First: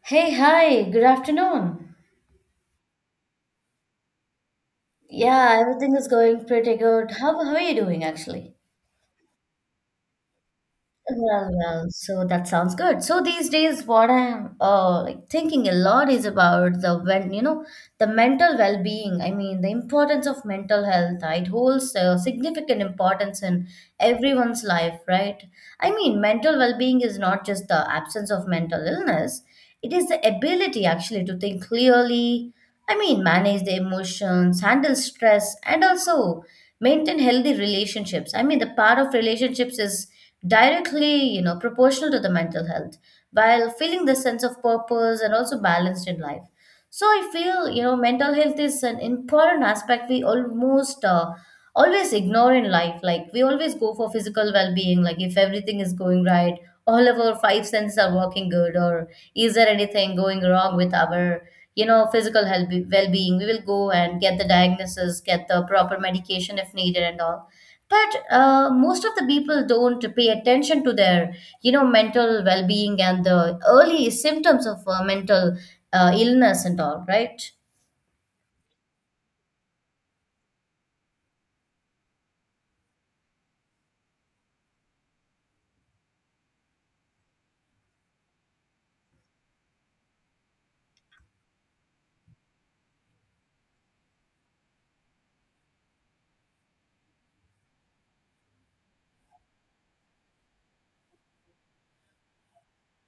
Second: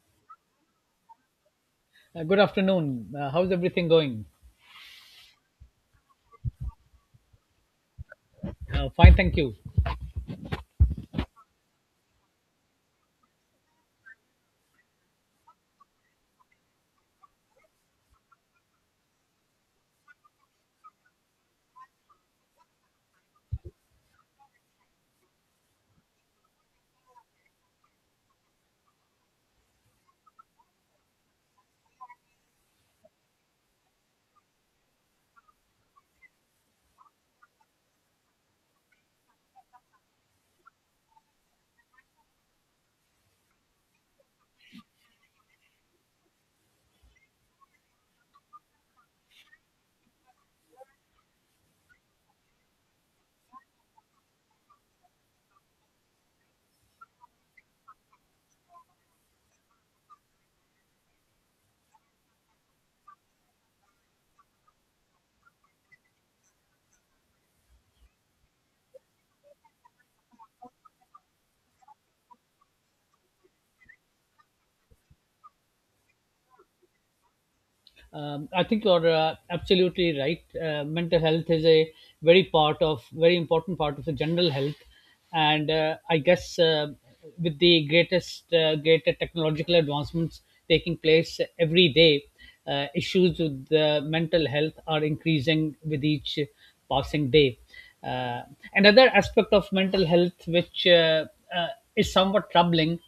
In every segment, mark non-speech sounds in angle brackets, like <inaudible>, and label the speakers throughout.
Speaker 1: Hey, hi, good afternoon.
Speaker 2: Good afternoon. How's everything going?
Speaker 1: Yeah, everything is going pretty good. How are you doing actually?
Speaker 2: Fine, thank you.
Speaker 1: So that sounds good. So these days, what I'm like thinking a lot is about the when you know the mental well-being. I mean, the importance of mental health. It holds a significant importance in everyone's life, right? I mean, mental well-being is not just the absence of mental illness. It is the ability actually to think clearly. I mean, manage the emotions, handle stress, and also maintain healthy relationships. I mean, the part of relationships is directly, proportional to the mental health, while feeling the sense of purpose and also balanced in life. So I feel, mental health is an important aspect we almost always ignore in life. Like we always go for physical well-being, like if everything is going right, all of our five senses are working good, or is there anything going wrong with our, physical health well-being, we will go and get the diagnosis, get the proper medication if needed and all. But most of the people don't pay attention to their, mental well-being and the early symptoms of mental illness and all, right?
Speaker 2: I think you're absolutely right. Mental health is a very important part of the general health, and I guess with the greater technological advancements taking place every day, issues with the mental health are increasing with each passing day. Uh, Another aspect of mental health, which uh, is somewhat troubling,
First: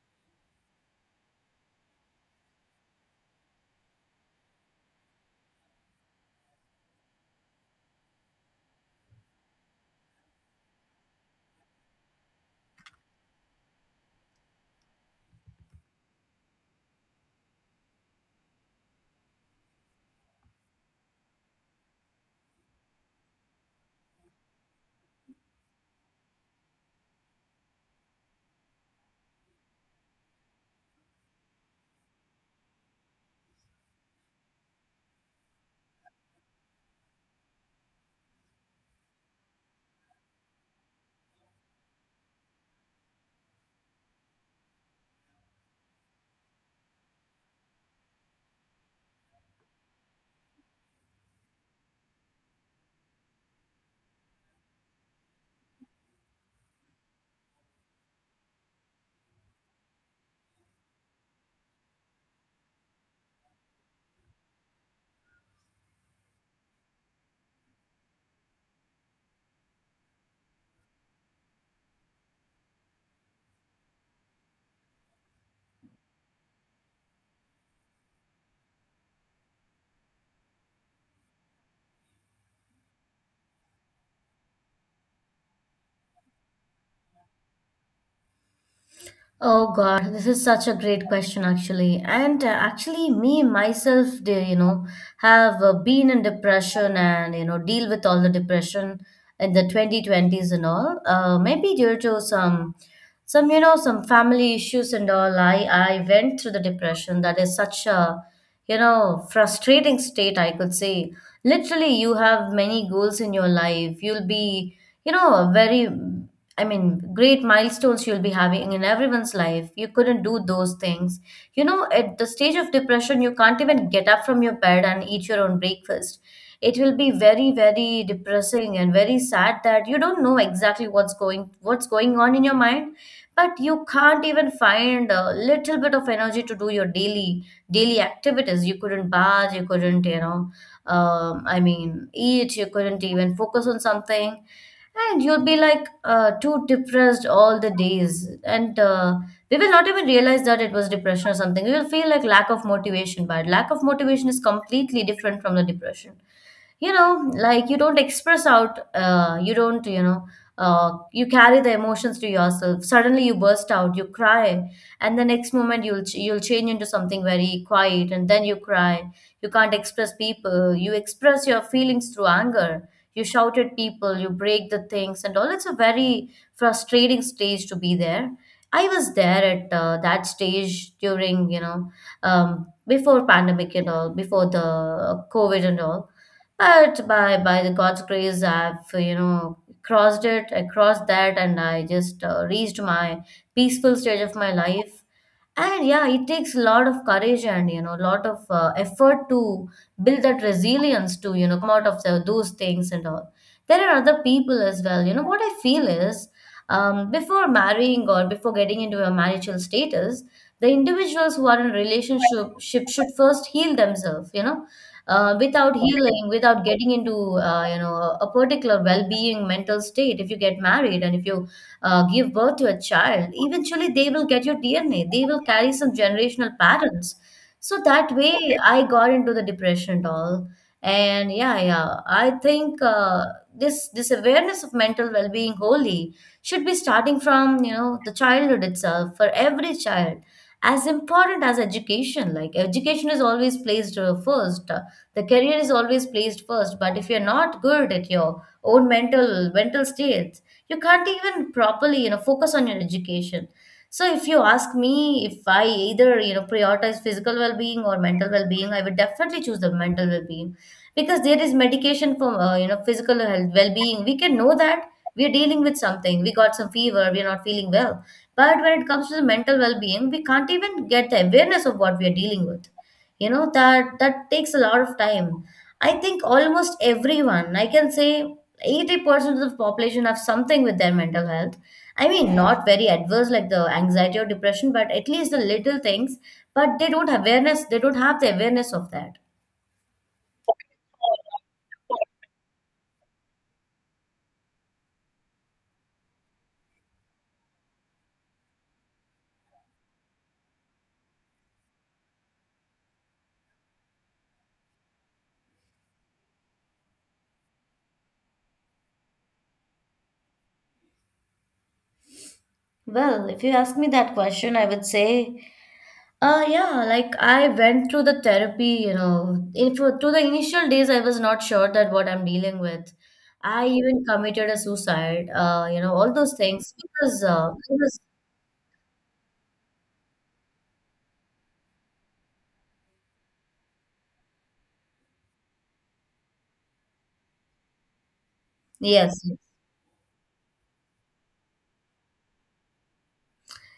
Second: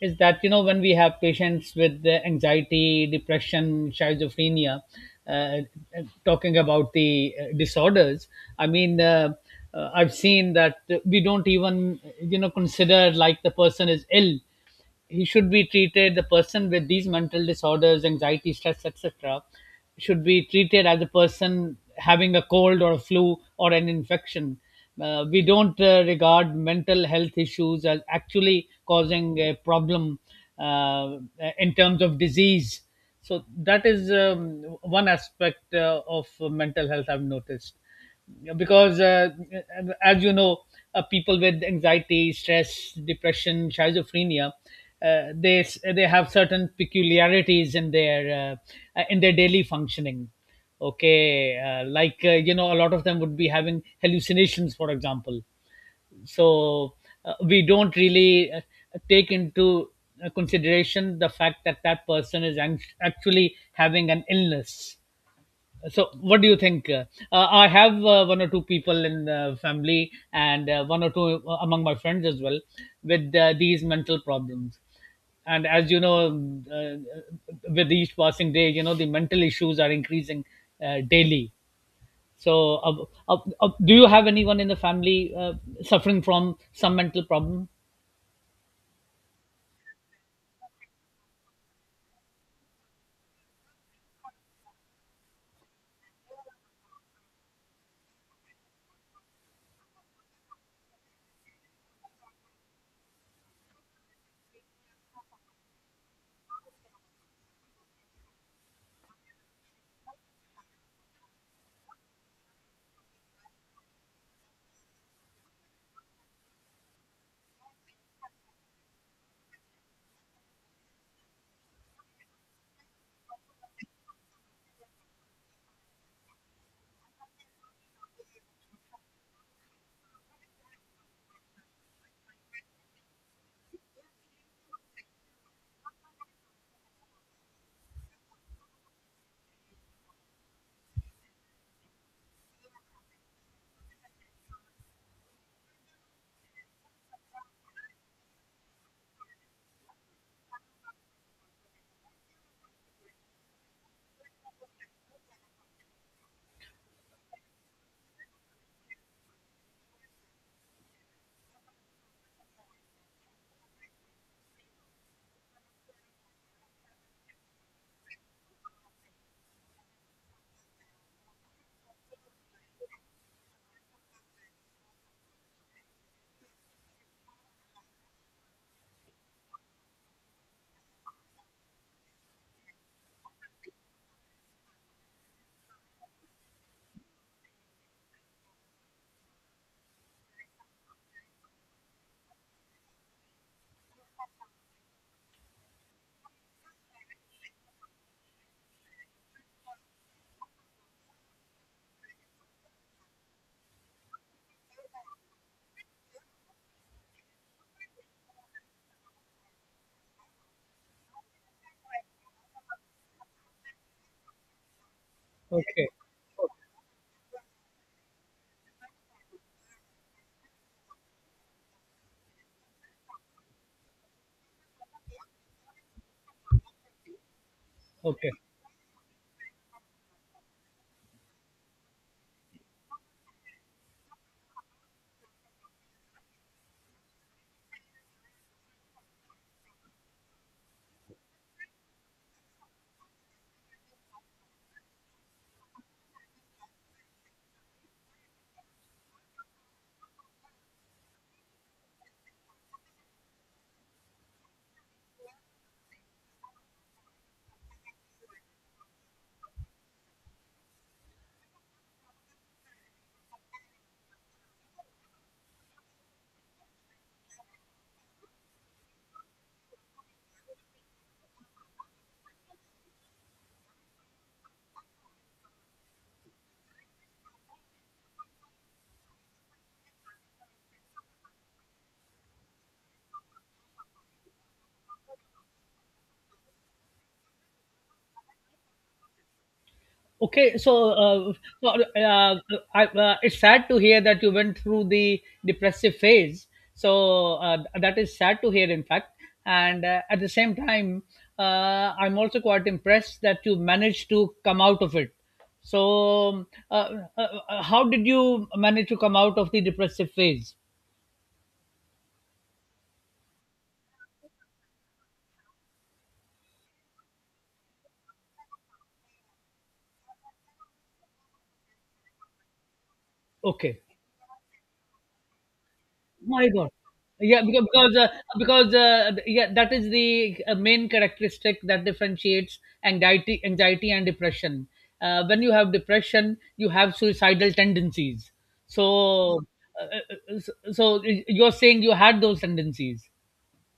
Speaker 2: is that you know when we have patients with the anxiety, depression, schizophrenia, uh, uh, talking about the disorders, i mean uh, I've seen that we don't even you know consider like the person is ill. He should be treated. The person with these mental disorders, anxiety, stress, etc. should be treated as a person having a cold or a flu or an infection. We don't regard mental health issues as actually causing a problem uh, in terms of disease. So that is one aspect of mental health I've noticed. Because as you know, people with anxiety, stress, depression, schizophrenia, they they have certain peculiarities in their daily functioning. Okay. Like you know, a lot of them would be having hallucinations, for example. So we don't really take into consideration the fact that that person is actually having an illness. So what do you think? I have one or two people in the family, and one or two among my friends as well with these mental problems. And as you know, with each passing day, you know, the mental issues are increasing daily. So do you have anyone in the family suffering from some mental problem?
Speaker 1: Oh God, this is such a great question, actually. And actually, me myself, do you know, have been in depression and, you know, deal with all the depression in the 2020s and all. Maybe due to some, some family issues and all. I went through the depression. That is such a, frustrating state, I could say. Literally, you have many goals in your life. You'll be, you know very great milestones you'll be having in everyone's life. You couldn't do those things. You know, at the stage of depression, you can't even get up from your bed and eat your own breakfast. It will be very, very depressing and very sad that you don't know exactly what's going on in your mind, but you can't even find a little bit of energy to do your daily activities. You couldn't bath, you couldn't, you know, I mean, eat. You couldn't even focus on something, and you'll be like too depressed all the days. And we will not even realize that it was depression or something. We will feel like lack of motivation, but lack of motivation is completely different from the depression. You know, like you don't express out, you don't you know you carry the emotions to yourself. Suddenly you burst out, you cry, and the next moment you'll you'll change into something very quiet, and then you cry. You can't express people, you express your feelings through anger, you shout at people, you break the things and all. It's a very frustrating stage to be there. I was there at that stage during, before pandemic and all, before the COVID and all. But by the God's grace, I've, you know, crossed it. I crossed that, and I just reached my peaceful stage of my life. And yeah, it takes a lot of courage and, you know, a lot of effort to build that resilience to, you know, come out of those things and all. There are other people as well. You know what I feel is, before marrying or before getting into a marital status, the individuals who are in a relationship ship should first heal themselves. You know, without
Speaker 2: Okay.
Speaker 1: healing, without getting into you know, a particular well-being mental state, if you get married and if you give birth to a child, eventually they will get your DNA. They will carry some generational patterns. So that
Speaker 2: Okay.
Speaker 1: way, I got into the depression and all. And yeah, yeah, I think this awareness of mental well-being wholly should be starting from, you know, the childhood itself for every child. As important as education, like education is always placed first. The career is always placed first. But if you're not good at your own mental state, you can't even properly, you know, focus on your education. So if you ask me, if I either, you know, prioritize physical well-being or mental well-being, I would definitely choose the mental well-being, because there is medication for, you know, physical health well-being. We can know that we are dealing with something, we got some fever, we are not feeling well. But when it comes to the mental well-being, we can't even get the awareness of what we are dealing with. You know, that takes a lot of time. I think almost everyone, I can say, 80% of the population have something with their mental health. I mean, not very adverse like the anxiety or depression, but at least the little things. But they don't have awareness, they don't have the awareness of that.
Speaker 2: Okay, so well, it's sad to hear that you went through the depressive phase. So that is sad to hear, in fact. And at the same time, uh, I'm also quite impressed that you managed to come out of it. So, how did you manage to come out of the depressive phase?
Speaker 1: Well, if you ask me that question, I would say, yeah, like I went through the therapy, you know. In for to the initial days I was not sure that what I'm dealing with. I
Speaker 2: Okay.
Speaker 1: even committed a suicide, you know, all those
Speaker 2: My God.
Speaker 1: things, because
Speaker 2: Yeah, because
Speaker 1: it
Speaker 2: because
Speaker 1: was.
Speaker 2: uh, because uh, yeah, that is the main characteristic that differentiates anxiety and depression. When you have depression, you have suicidal tendencies.
Speaker 1: Yes.
Speaker 2: So, uh, so so you're saying you had those tendencies.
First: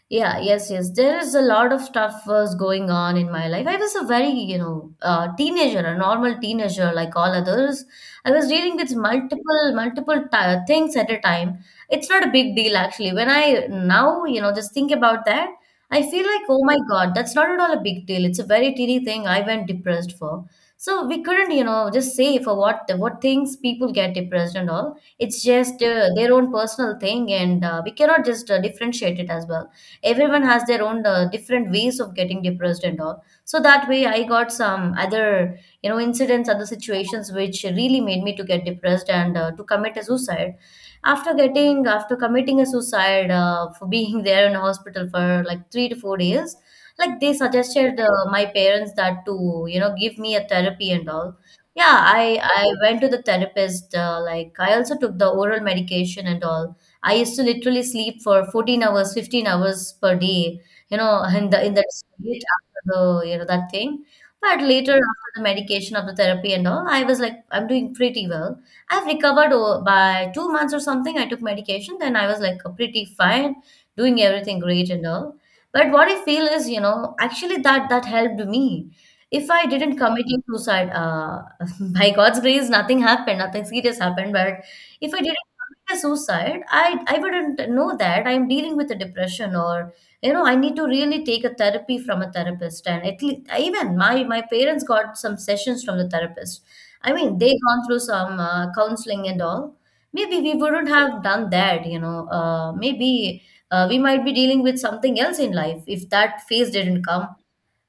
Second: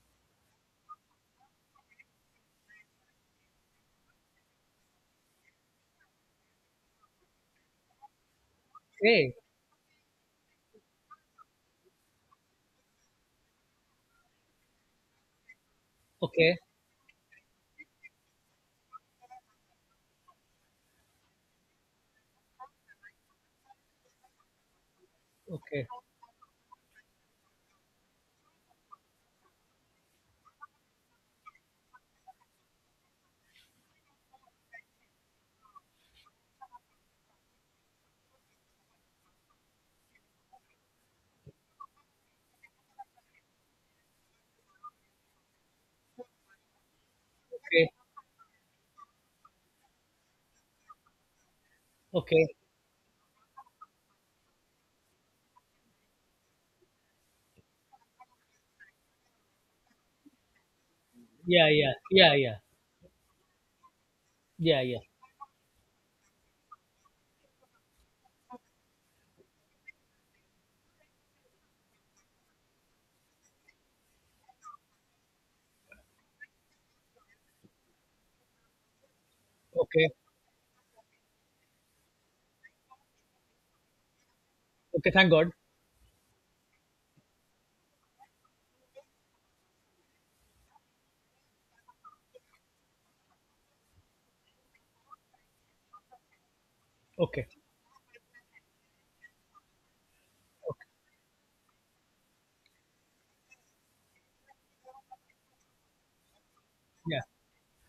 Speaker 1: Yeah, yes, yes. There is a lot of stuff was going on in my life. I was a very, you know, teenager, a normal teenager like all others. I was dealing with
Speaker 2: Okay,
Speaker 1: multiple ti things at a time. It's not a big deal actually. When I now, you know, just think about that, I feel like,
Speaker 2: okay,
Speaker 1: oh my God, that's not at all a big deal. It's a very teeny thing I went depressed for. So we couldn't, you know, just say for what things people get depressed and all. It's just
Speaker 2: okay,
Speaker 1: their own personal thing, and we cannot just differentiate it as well. Everyone has their own different ways of getting depressed and all. So that way I got some other, you know, incidents, other situations, which really made me to get depressed and to commit a suicide. After committing a suicide, for being <laughs> there in the hospital for like 3 to 4 days, like they
Speaker 2: okay,
Speaker 1: suggested my parents that to, you know, give me a therapy and all. yeah i
Speaker 2: okay.
Speaker 1: i went to the therapist, like I also took the oral medication and all. I used to literally sleep for 14 hours, 15 hours per day, you know, in the
Speaker 2: Yeah,
Speaker 1: in that
Speaker 2: yeah, yeah,
Speaker 1: state
Speaker 2: yeah,
Speaker 1: after the, you know, that thing. But
Speaker 2: yeah,
Speaker 1: later,
Speaker 2: yeah.
Speaker 1: after the medication, after therapy and all, I was like, I'm doing pretty well. I've recovered by 2 months or something. I took medication, then I was like pretty fine, doing everything great and all. But what I feel is, you know, actually that helped me. If I didn't
Speaker 2: Okay,
Speaker 1: commit suicide, <laughs> by God's grace, nothing happened, nothing serious happened. But
Speaker 2: okay.
Speaker 1: if I
Speaker 2: Thank
Speaker 1: did
Speaker 2: God.
Speaker 1: commit a suicide, I wouldn't know that I'm dealing with a depression, or, you know, I need to really take a therapy from a therapist. And at least even my parents got some sessions from the therapist. I mean,
Speaker 2: Okay,
Speaker 1: they gone through some counseling and all. Maybe we wouldn't have done that, you know. Maybe We might be dealing with something else in life if that phase didn't
Speaker 2: yeah,
Speaker 1: come.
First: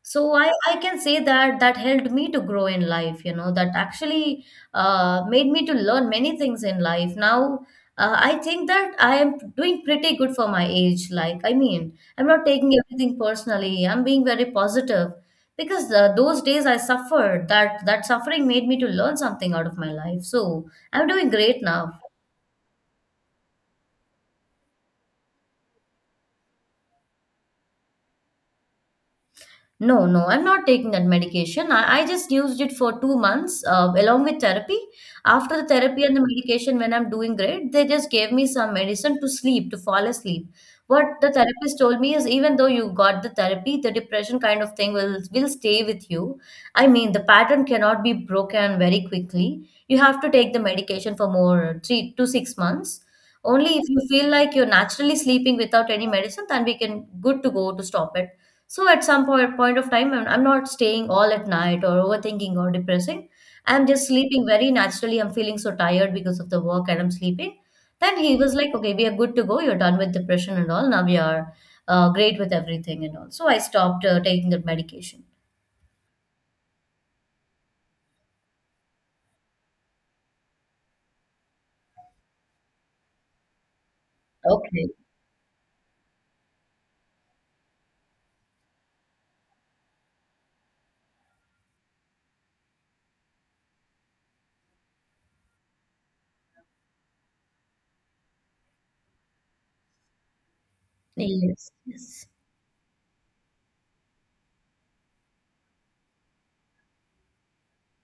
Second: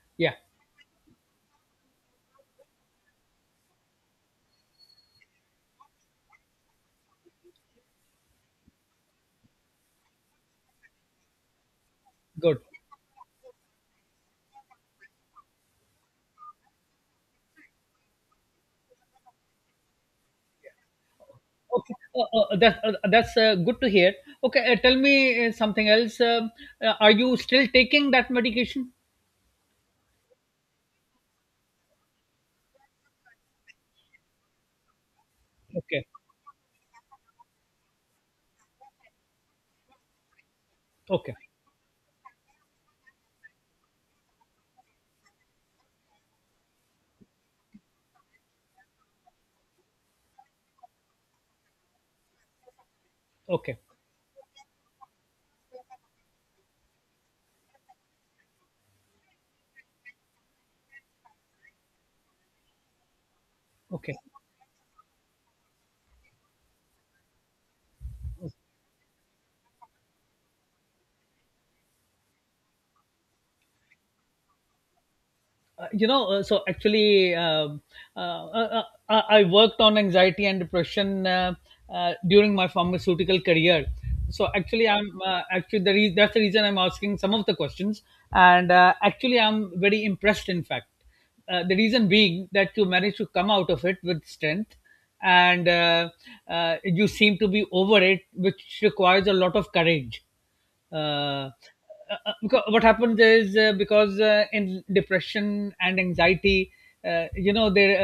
Speaker 1: So
Speaker 2: yeah.
Speaker 1: I can say that that helped me to grow in life. You know, that actually made me to learn many things in life. Now I think that I am doing pretty good for my age. Like, I mean, I'm not
Speaker 2: Good.
Speaker 1: taking everything personally, I'm being very positive. Because those days I suffered, that that suffering made me to learn something out of my life. So I'm doing great
Speaker 2: Okay,
Speaker 1: now.
Speaker 2: that, that's good to hear. Okay, tell me something else. Are you still taking that medication?
Speaker 1: No, no, I'm not taking that medication. I just used it for 2 months along with therapy. After the therapy
Speaker 2: Okay,
Speaker 1: and the medication, when I'm doing great, they just gave me some medicine to sleep, to fall asleep. What the
Speaker 2: okay,
Speaker 1: therapist told me is, even though you got the therapy, the depression kind of thing will stay with you. I mean, the pattern cannot be broken very quickly. You have to take the medication for more 3 to 6 months. Only
Speaker 2: okay,
Speaker 1: if you feel like you're naturally sleeping without any medicine, then we can good to go to stop it. So at some point of time, I'm not staying all at night or overthinking or depressing. I'm just
Speaker 2: okay.
Speaker 1: sleeping very naturally. I'm feeling so tired because of the work and I'm sleeping. Then he was like, okay, we are good to go. You're done with depression and all. Now we are great with everything and all. So I stopped taking that medication.
Speaker 2: You know, so actually, uh, uh, uh, I worked on anxiety and depression during my pharmaceutical career. So
Speaker 1: Okay.
Speaker 2: actually, I'm actually the that's the reason I'm asking some of the questions, and actually, I'm very impressed. In fact, the reason being that you managed to come out of it with strength, and you seem to be over it, which requires a lot of courage, uh, uh,
Speaker 1: Yes. Yes.
Speaker 2: because what happens is, because in depression and anxiety, you know there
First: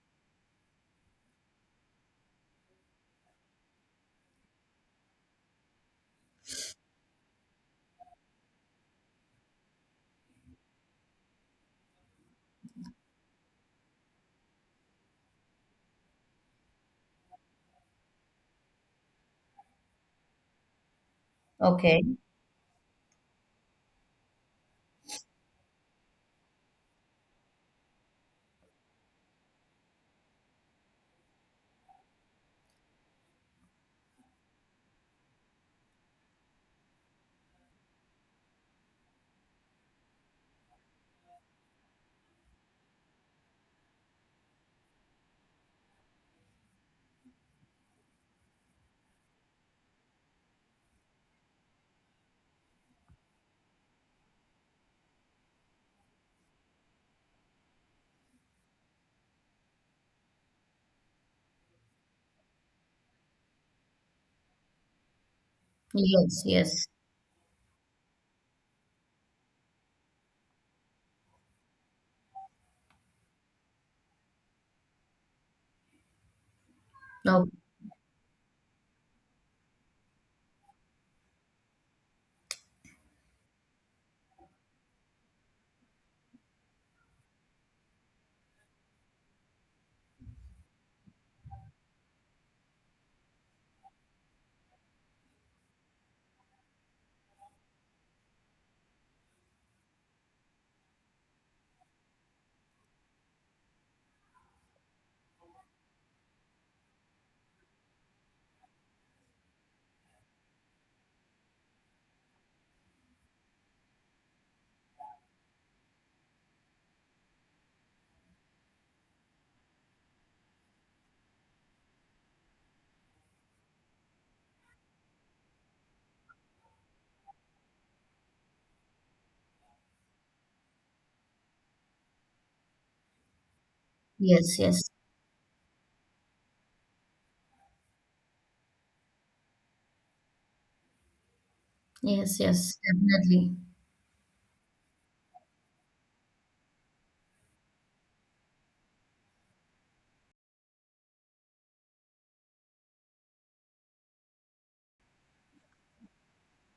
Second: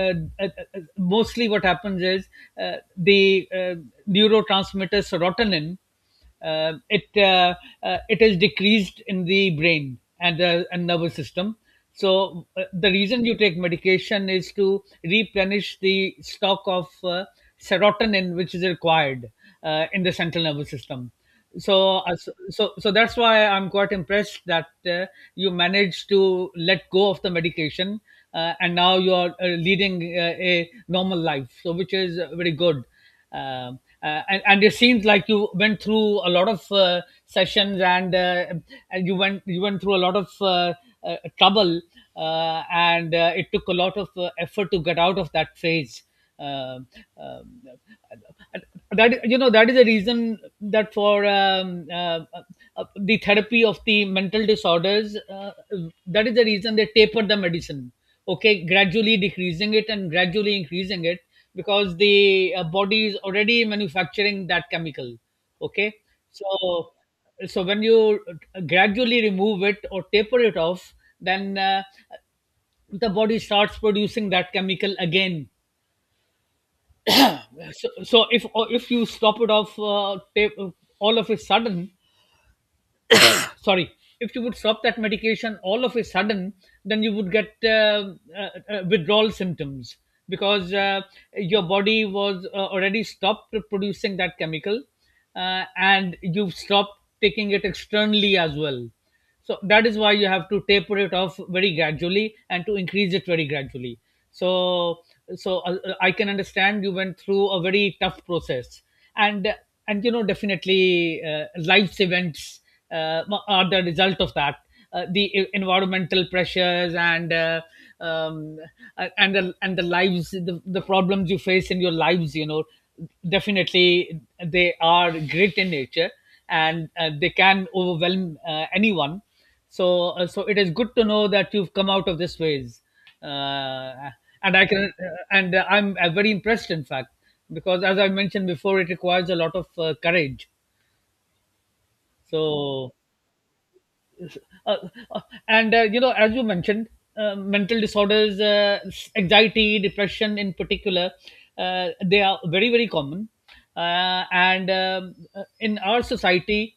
Speaker 2: uh, uh, mostly what happens is the neurotransmitter serotonin, it it is decreased in the brain and the and nervous system. So the reason you take medication is to replenish the stock of serotonin, which is required in the central nervous system. So
Speaker 1: Okay.
Speaker 2: so that's why I'm quite impressed that uh, you managed to let go of the medication, and now you are leading a normal life, so which is very good. And it seems like you went through a lot of sessions and you went through a lot of trouble, and it took a lot of effort to get out of that phase. Um um, that, you know, that is the reason that for the therapy of the mental disorders, that is the reason they taper the medicine, okay, gradually decreasing it and gradually increasing it, because the body is already manufacturing that chemical. Okay.
Speaker 1: Yes. Yes.
Speaker 2: So so when you gradually remove it or taper it off, then the body starts producing that chemical again.
Speaker 1: No.
Speaker 2: So, so if you stop it off all of a sudden, sorry, if you would stop that medication all of a sudden, then you would get withdrawal symptoms, because your body was already stopped producing that chemical, and you've stopped taking it externally as well. So that is why you have to taper it off very gradually and to increase it very gradually. So so I can understand you went through a very tough process. and and you know, definitely life's events uh, are the result of that, the environmental pressures, um, and the the problems you face in your lives, you know, definitely they are great in nature, and they can overwhelm anyone. So, so it is good to know that you've come out of this phase, uh, and
Speaker 1: Yes.
Speaker 2: I
Speaker 1: Yes.
Speaker 2: can, uh, and I'm very impressed, in fact, because as I mentioned before, it requires a lot of courage.
Speaker 1: Yes. Yes.
Speaker 2: So,
Speaker 1: Definitely.
Speaker 2: uh, uh, and you know, as you mentioned, mental disorders, anxiety, depression in particular, they are very, very common. And in our society,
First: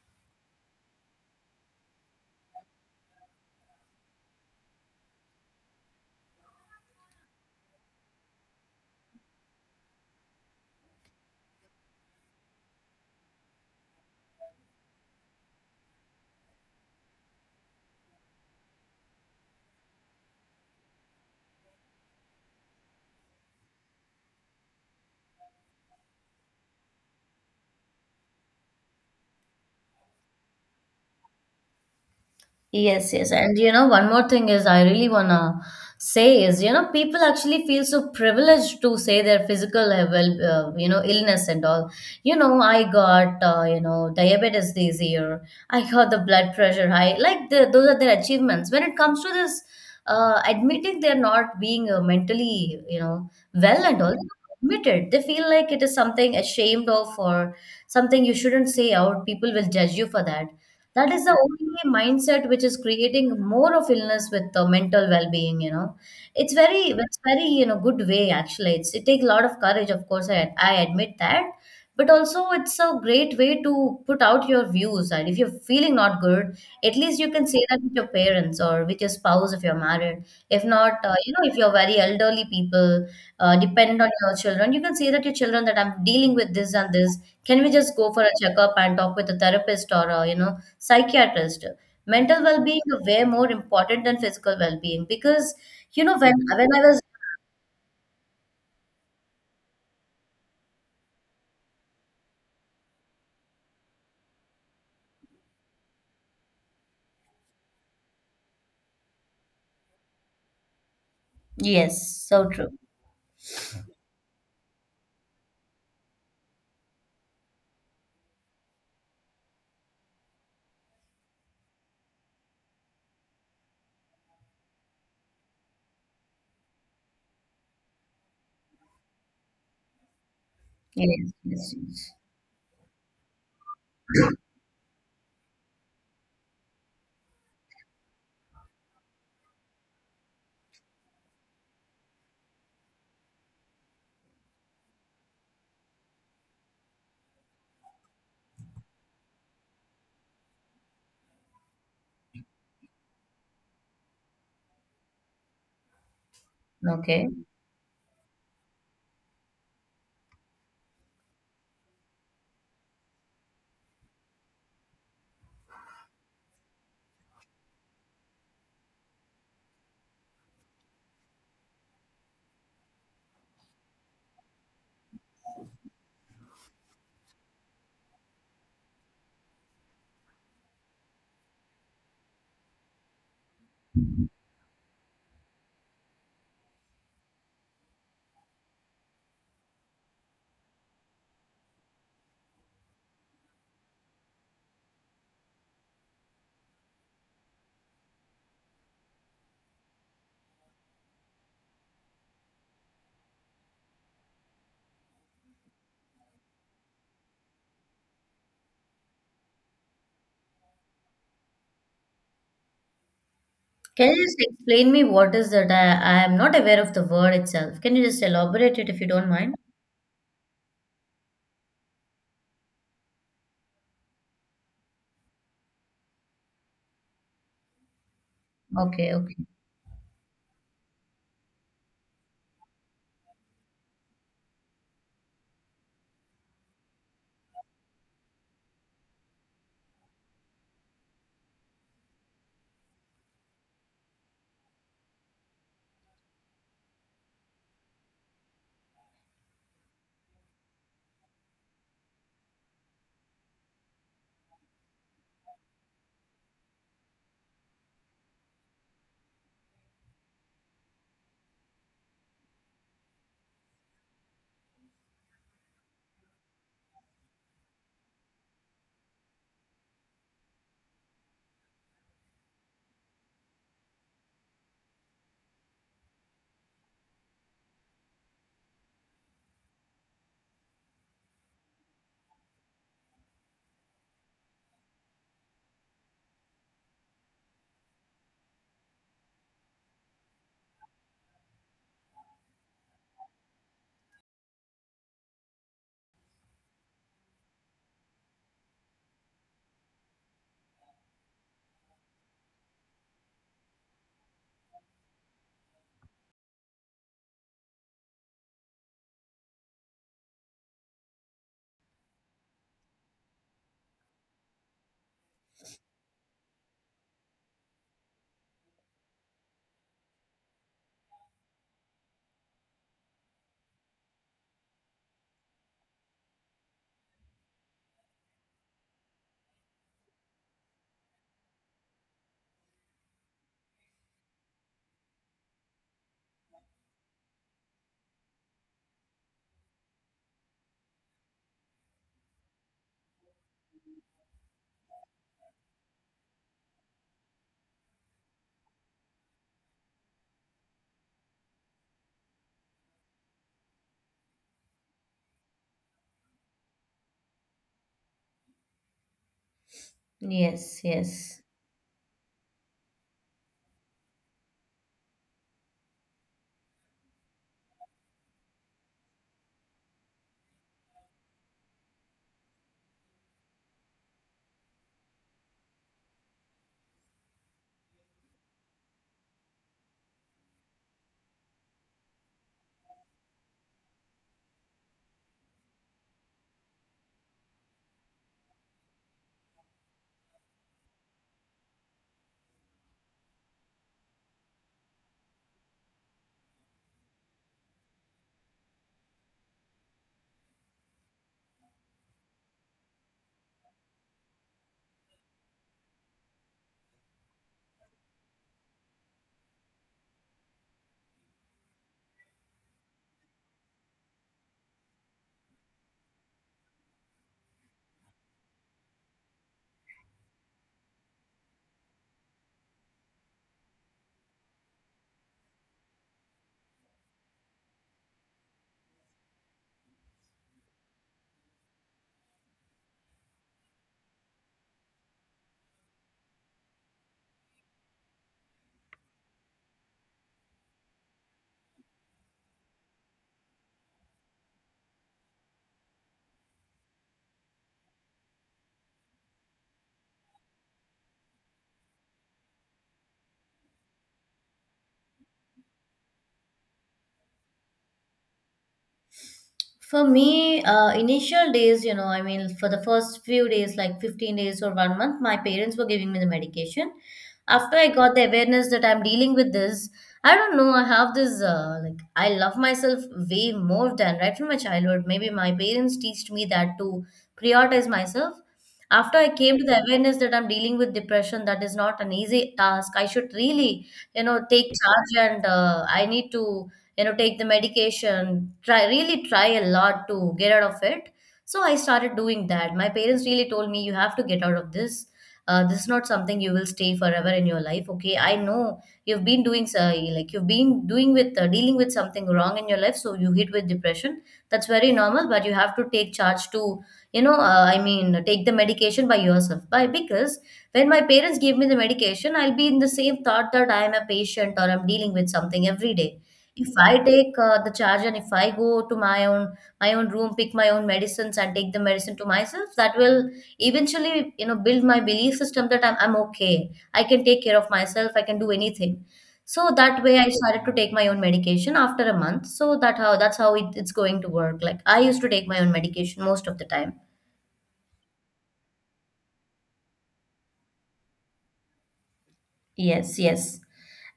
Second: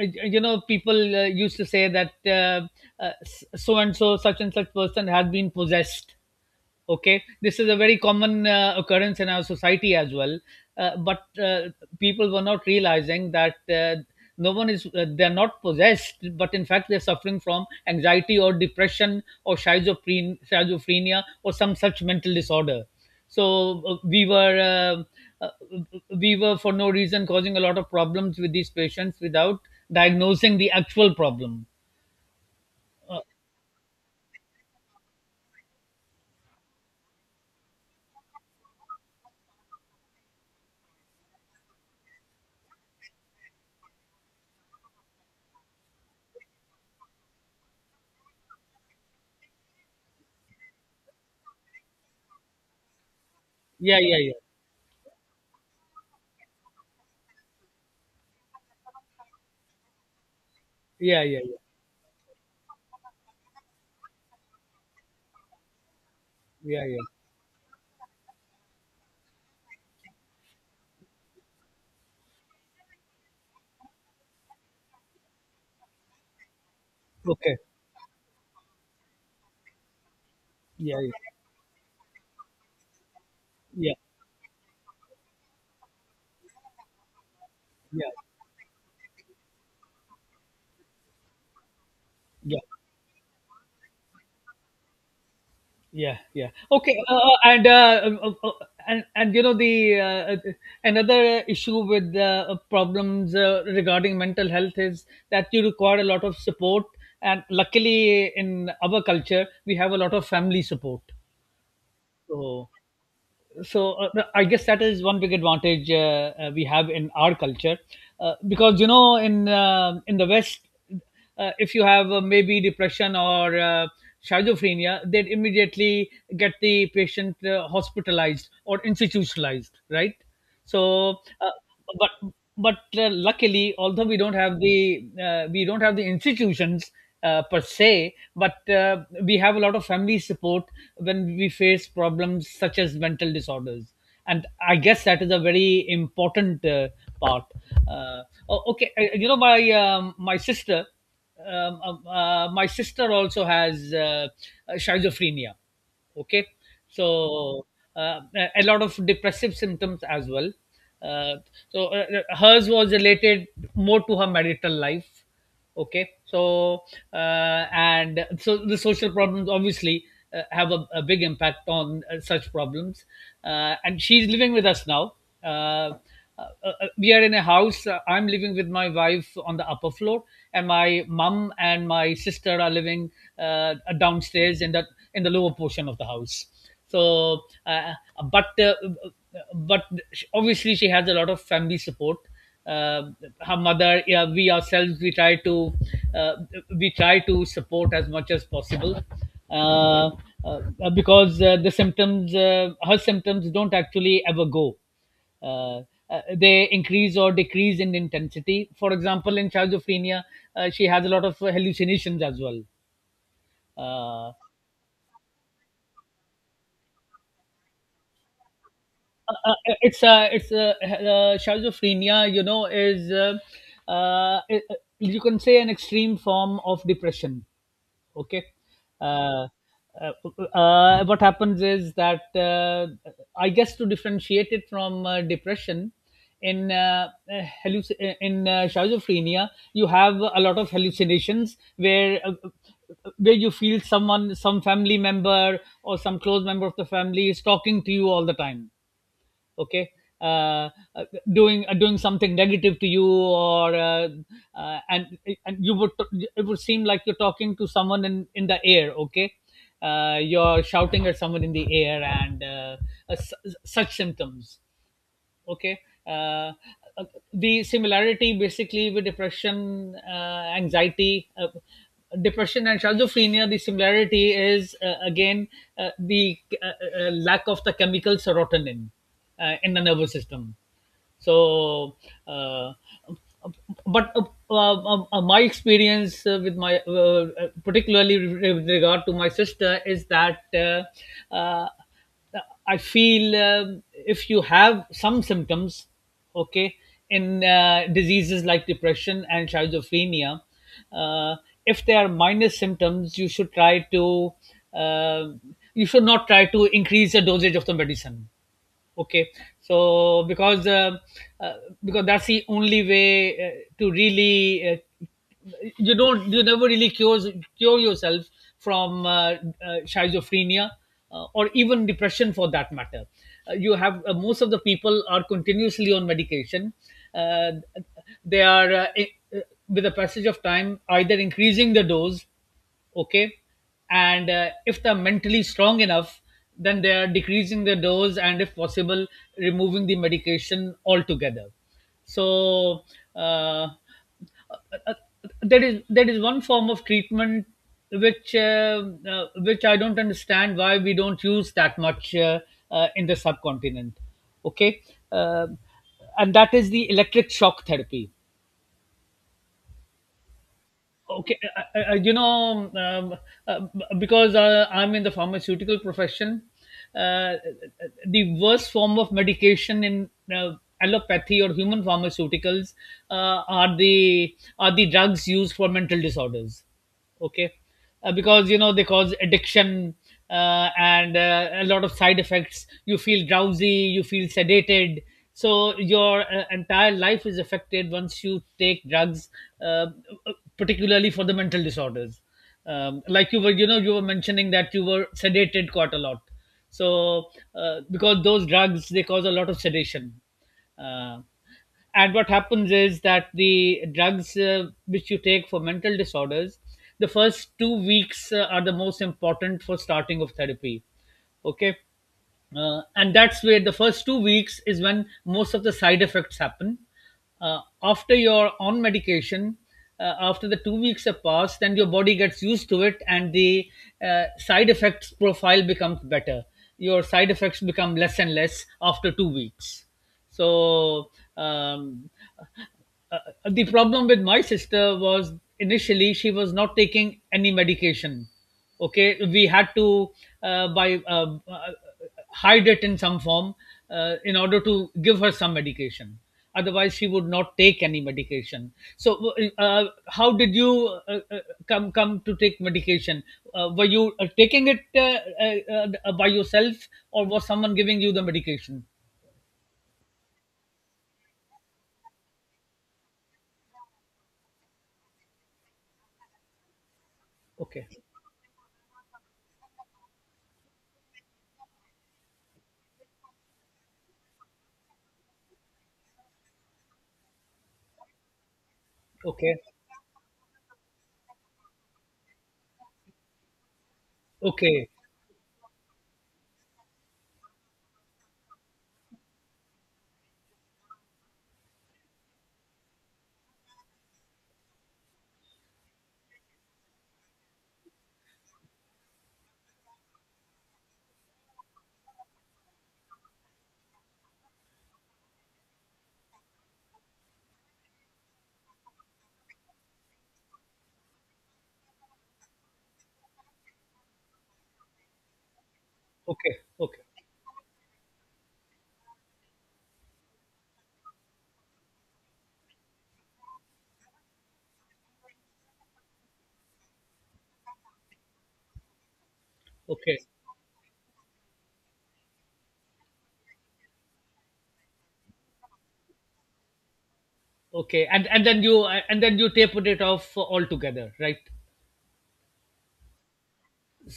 Speaker 2: you know, people used to say that uh, so and so, such and such person had been possessed. Okay, this is a very common occurrence in our society as well. But people were not realizing that no one is they're not possessed, but in fact they're suffering from anxiety or depression or schizophrenia or some such mental disorder. So uh, we were for no reason causing a lot of problems with these patients without diagnosing the actual problem.
Speaker 1: Yes,
Speaker 2: uh,
Speaker 1: yes. And one more thing is I really wanna say is, people actually feel so privileged to say their physical level, illness and all. I got, diabetes this year. I got the blood pressure high. Like those are their achievements. When it comes to this, admitting they're not being mentally, well
Speaker 2: yeah,
Speaker 1: and all,
Speaker 2: yeah, yeah,
Speaker 1: admitted. They feel like it is something ashamed of or something you shouldn't say out. People will judge you for that.
Speaker 2: yeah,
Speaker 1: Is the
Speaker 2: yeah, yeah,
Speaker 1: only mindset which is creating more of illness with the mental well-being, It's very,
Speaker 2: yeah, yeah,
Speaker 1: it's very, you know, good way actually. It takes a lot of courage, of course, I admit that. But also it's a great way to put out your views. And if you're feeling not good, at least you can
Speaker 2: okay,
Speaker 1: say that with your parents or with your spouse if you're married. If
Speaker 2: yeah,
Speaker 1: not,
Speaker 2: yeah,
Speaker 1: if you're very elderly people,
Speaker 2: yeah,
Speaker 1: depend on your children, you can say that to your children that I'm dealing with this and this. Can we just
Speaker 2: yeah,
Speaker 1: go for a checkup and talk with a therapist or, psychiatrist? Mental
Speaker 2: yeah,
Speaker 1: well-being is way more important than physical well-being because you know
Speaker 2: yeah,
Speaker 1: when
Speaker 2: yeah.
Speaker 1: when I
Speaker 2: Okay,
Speaker 1: was
Speaker 2: and you know, the another issue with problems regarding mental health is that you require a lot of support, and luckily in our culture we have a lot of family support.
Speaker 1: yes. So
Speaker 2: So
Speaker 1: true.
Speaker 2: so I guess that is one big advantage we have in our culture, because you know, in the West, if you have maybe depression or schizophrenia, they'd immediately get the patient hospitalized or institutionalized, right? So
Speaker 1: Yes, yes, yes.
Speaker 2: but but luckily, although we don't have the we don't have the institutions per se, but we have a lot of family support when we face problems such as mental disorders. And I guess that is a very important part. uh, oh, okay. You know, my my sister also has schizophrenia. Okay.
Speaker 1: Okay,
Speaker 2: So a lot of depressive symptoms as well. uh, so hers was related more to her marital life. Okay. So and so the social problems, obviously, have a big impact on such problems. And she's living with us now. uh, we are in a house. I'm living with my wife on the upper floor, and my mum and my sister are living downstairs in the lower portion of the house. So, uh, but uh, but obviously she has a lot of family support. Uh, Her mother, yeah, we ourselves, uh, we try to support as much as possible. Uh, uh, because the her symptoms don't actually ever go, uh, they increase or decrease in intensity. For example, in schizophrenia, she has a lot of hallucinations as well.
Speaker 1: can you
Speaker 2: Uh,
Speaker 1: just explain me what is that? I am not aware of the word itself. Can you just elaborate it if you don't
Speaker 2: uh, uh,
Speaker 1: mind?
Speaker 2: it's schizophrenia, you know, is uh, you can say an extreme form of depression. Okay.
Speaker 1: Okay, okay.
Speaker 2: uh, uh, what happens is that I guess, to differentiate it from depression, in schizophrenia you have a lot of hallucinations, where you feel someone, some family member or some close member of the family, is talking to you all the time. Okay. uh, uh, Doing, doing something negative to you, or uh, and and you would it would seem like you're talking to someone in the air. Okay. You're shouting at someone in the air, and such symptoms. Okay. uh, uh, the similarity, basically, with depression, anxiety, depression and schizophrenia, the similarity is, again, the lack of the chemical serotonin in the nervous system. So uh, but my experience, with my, particularly with regard to my sister, is that uh, I feel, if you have some symptoms. Okay. In diseases like depression and schizophrenia, uh, if there are minor symptoms, you should try to uh, you should not try to increase the dosage of the medicine. Okay. So, uh, because that's the only way to really, uh, you don't, you never really cure, yourself from schizophrenia, or even depression for that matter. You have, most of the people are continuously on medication. uh, they are, with the passage of time either increasing the dose. Okay. And if they're mentally strong enough, then they are decreasing the dose, and if possible, removing the medication altogether. So uh, uh, there is, one form of treatment which uh, which I don't understand why we don't use that much, in the subcontinent. Okay. Um and that is the electric shock therapy.
Speaker 1: Yes,
Speaker 2: Okay.
Speaker 1: yes.
Speaker 2: Because I'm in the pharmaceutical profession, uh, the worst form of medication in allopathy or human pharmaceuticals, are the drugs used for mental disorders. Okay. Because they cause addiction, and a lot of side effects. You feel drowsy, you feel sedated. So your entire life is affected once you take drugs, uh, particularly for the mental disorders. Like you were mentioning that you were sedated quite a lot. So because those drugs, they cause a lot of sedation. uh, and what happens is that the drugs which you take for mental disorders, the first 2 weeks are the most important for starting of therapy. Okay. And that's where the first 2 weeks is when most of the side effects happen, after you're on medication. After the 2 weeks have passed, then your body gets used to it, and the side effects profile becomes better. Your side effects become less and less after 2 weeks. So um, uh, the problem with my sister was, initially she was not taking any medication. Okay. We had to by hide it in some form, in order to give her some medication. Otherwise, she would not take any medication. So how did you come to take medication? Were you taking it uh, by yourself, or was someone giving you the medication?
Speaker 1: For me, initial days, you know, I mean, for the first few days, like 15 days or 1 month, my parents were giving me the medication. After I
Speaker 2: Okay,
Speaker 1: got the awareness that I'm dealing with this, I don't know, I have this, like, I love myself way more than right from my childhood. Maybe my parents teached me that to prioritize myself. After I
Speaker 2: okay,
Speaker 1: came to the awareness that I'm dealing with depression, that is not an easy task. I should really, you know, take
Speaker 2: okay,
Speaker 1: charge and I need to, you know, take the medication, try, really try a lot to get out of it. So I started doing that. My parents really told me, you have to get out of this. This is not something you will stay forever in your life. Okay, I know you've been doing like you've been doing with dealing with something wrong in your life, so you hit with depression. That's very normal, but you have to take charge to, you know, I mean, take the medication by yourself, by because when my parents give me the medication, I'll be in the same thought that I am a patient or I'm dealing with something every day.
Speaker 2: okay,
Speaker 1: If I
Speaker 2: okay,
Speaker 1: take the charge and if I go to my own, my own room, pick my own medicines and take the medicine to myself, that will eventually, you know, build my belief system that I'm okay. I can take care of myself. I can do anything. So that way,
Speaker 2: okay,
Speaker 1: I started to take my own medication after a month. So that how that's how it, it's going to work. Like I used to take my own medication most of the time.
Speaker 2: okay. And then you, tapered it off altogether, right?
Speaker 1: Yes, yes.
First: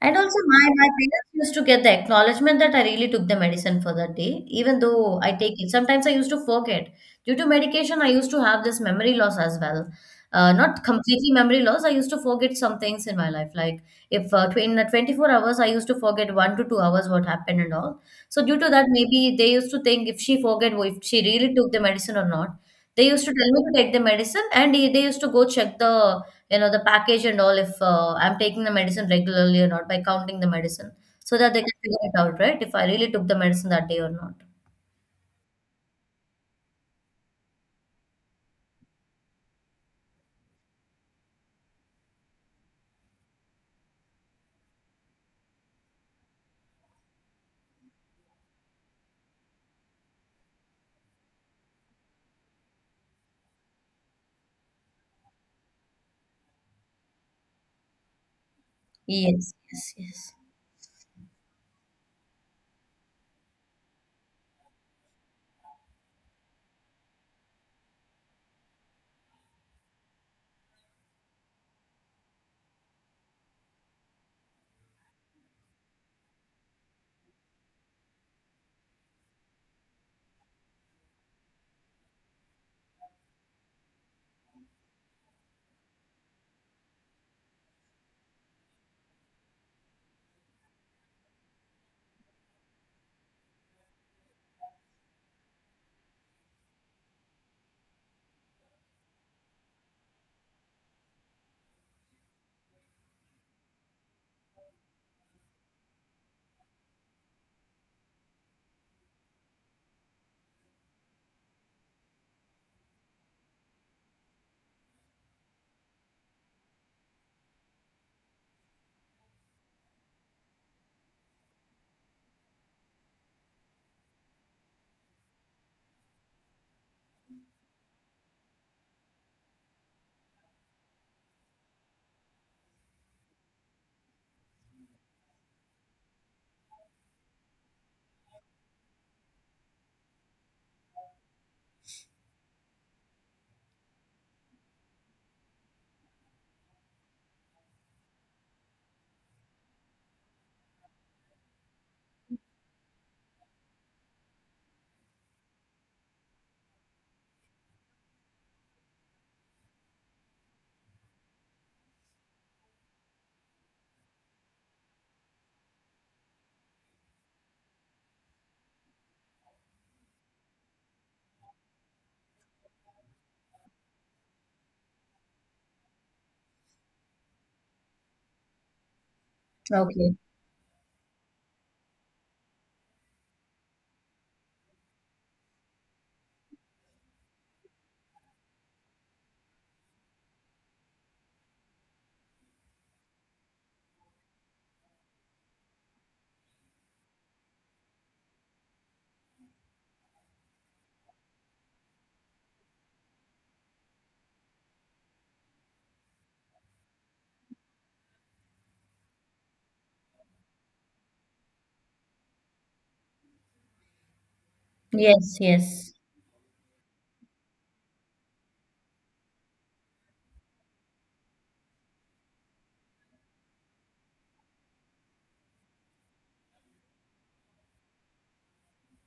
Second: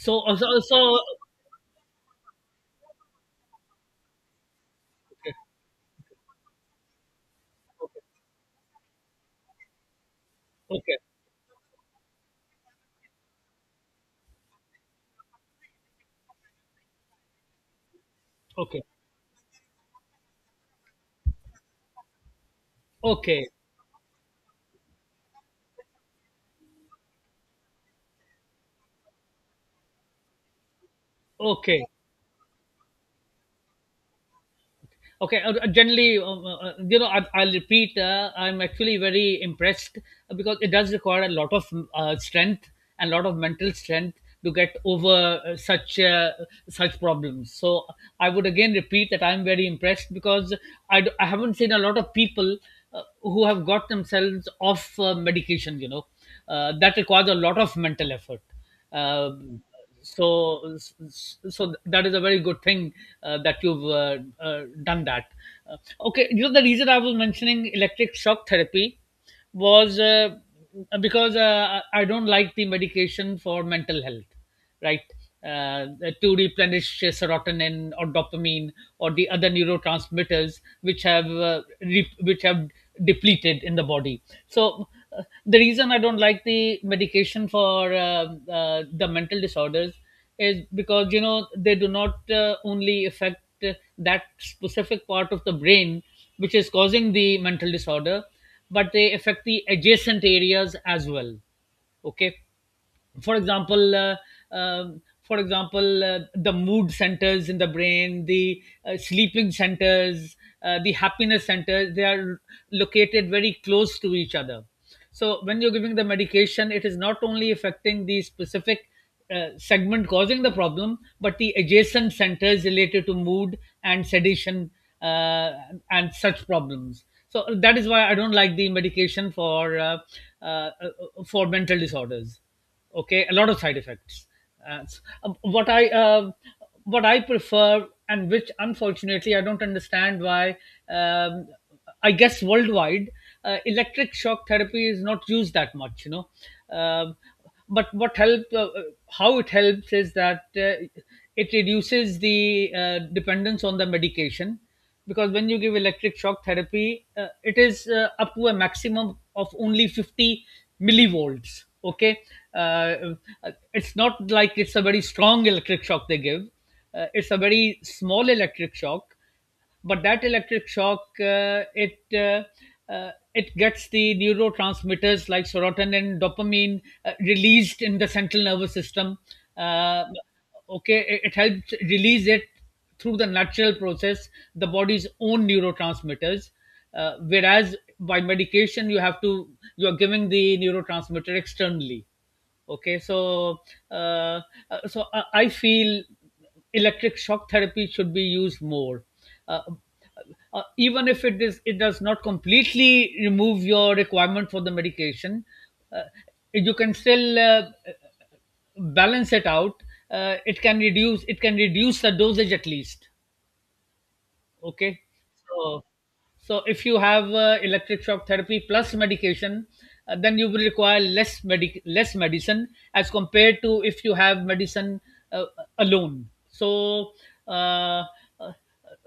Speaker 1: And also
Speaker 2: so,
Speaker 1: my
Speaker 2: so
Speaker 1: parents used to get the acknowledgement that I really took the medicine for that day, even though I
Speaker 2: okay,
Speaker 1: take it. Sometimes I used to forget. Due to medication, I used to have this memory loss as well. Not
Speaker 2: okay,
Speaker 1: completely memory loss. I used to forget some things in my life. Like if in the 24 hours, I used to forget 1 to 2 hours what happened and all. So due to
Speaker 2: okay,
Speaker 1: that, maybe they used to think if she forget, if she really took the medicine or not. They used to
Speaker 2: okay,
Speaker 1: tell me to take the medicine and they used to go check the, you know, the package and all if I'm taking the medicine regularly or not by counting the medicine, so that they can
Speaker 2: okay.
Speaker 1: figure it out, right, if I really took the medicine that day or not.
Speaker 2: Okay. Generally, I'll repeat. I'm actually very impressed, because it does require a lot of strength, and a lot of mental strength to get over such problems. So I would again repeat that I'm very impressed, because I haven't seen a lot of people who have got themselves off medication. You know, that requires a lot of mental effort.
Speaker 1: Yes,
Speaker 2: Um
Speaker 1: yes, yes.
Speaker 2: so, that is a very good thing, that you've done that. Uh, okay, you know the reason I was mentioning electric shock therapy was, because I don't like the medication for mental health, right? Uh, to replenish serotonin or dopamine, or the other neurotransmitters which have which have depleted in the body. So the reason I don't like the medication for the mental disorders, is because they do not only affect that specific part of the brain which is causing the mental disorder, but they affect the adjacent areas as well. Okay. For example, the mood centers in the brain, the sleeping centers, the happiness centers, they are located very close to each other. So when you're giving the medication, it is not only affecting the specific segment causing the problem, but the adjacent centers related to mood and sedation, uh, and such problems. So that is why I don't like the medication for uh, uh, mental disorders. Okay. A lot of side effects. What I prefer, and which unfortunately I don't understand why. Um, I guess worldwide, electric shock therapy is not used that much, you know. Um, but how it helps is that it reduces the dependence on the medication, because when you give electric shock therapy, it is up to a maximum of only 50 millivolts. Okay. uh, it's not like it's a very strong electric shock they give. It's a very small electric shock, but that electric shock, it gets the neurotransmitters like serotonin and dopamine released in the central nervous system. uh,
Speaker 1: Okay,
Speaker 2: okay, it helps release it through the natural process, the body's own neurotransmitters, whereas by medication, you have to you are giving the neurotransmitter externally. Okay. So uh, I feel electric shock therapy should be used more, uh, uh, even if it does not completely remove your requirement for the medication. uh, you can still balance it out. It can reduce, the dosage at least. Okay.
Speaker 1: yes,
Speaker 2: So,
Speaker 1: yes.
Speaker 2: so if you have electric shock therapy plus medication, then you will require less medicine as compared to if you have medicine uh, alone. So uh, uh,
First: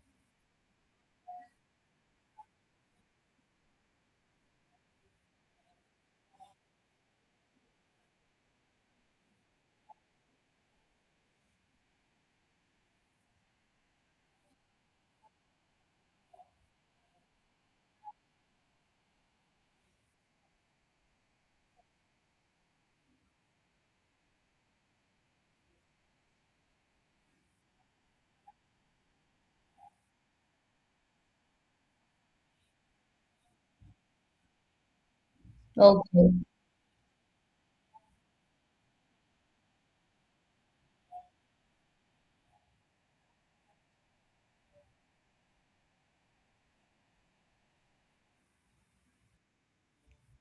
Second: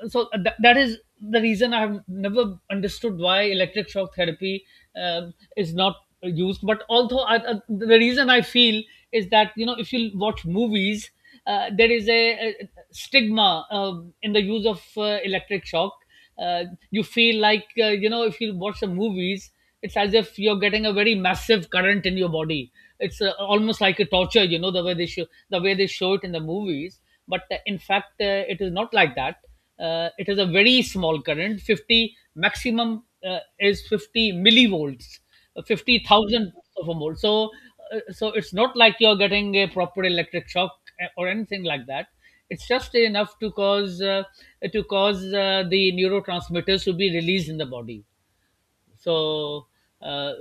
Speaker 2: that is the reason I have never understood why electric shock therapy is not used. But, although the reason I feel is that, you know, if you watch movies, there is a stigma in the use of electric shock. Uh, you feel like, you know, if you watch the movies, it's as if you're getting a very massive current in your body. It's almost like a torture, you know, the way they show it in the movies. But in fact, it is not like that. It is a very small current. 50 maximum is 50 millivolts, fifty
Speaker 1: Okay,
Speaker 2: thousand of a volt. So, so it's not like you're getting a proper electric shock, or anything like that. It's just enough to cause the neurotransmitters to be released in the body. So, uh,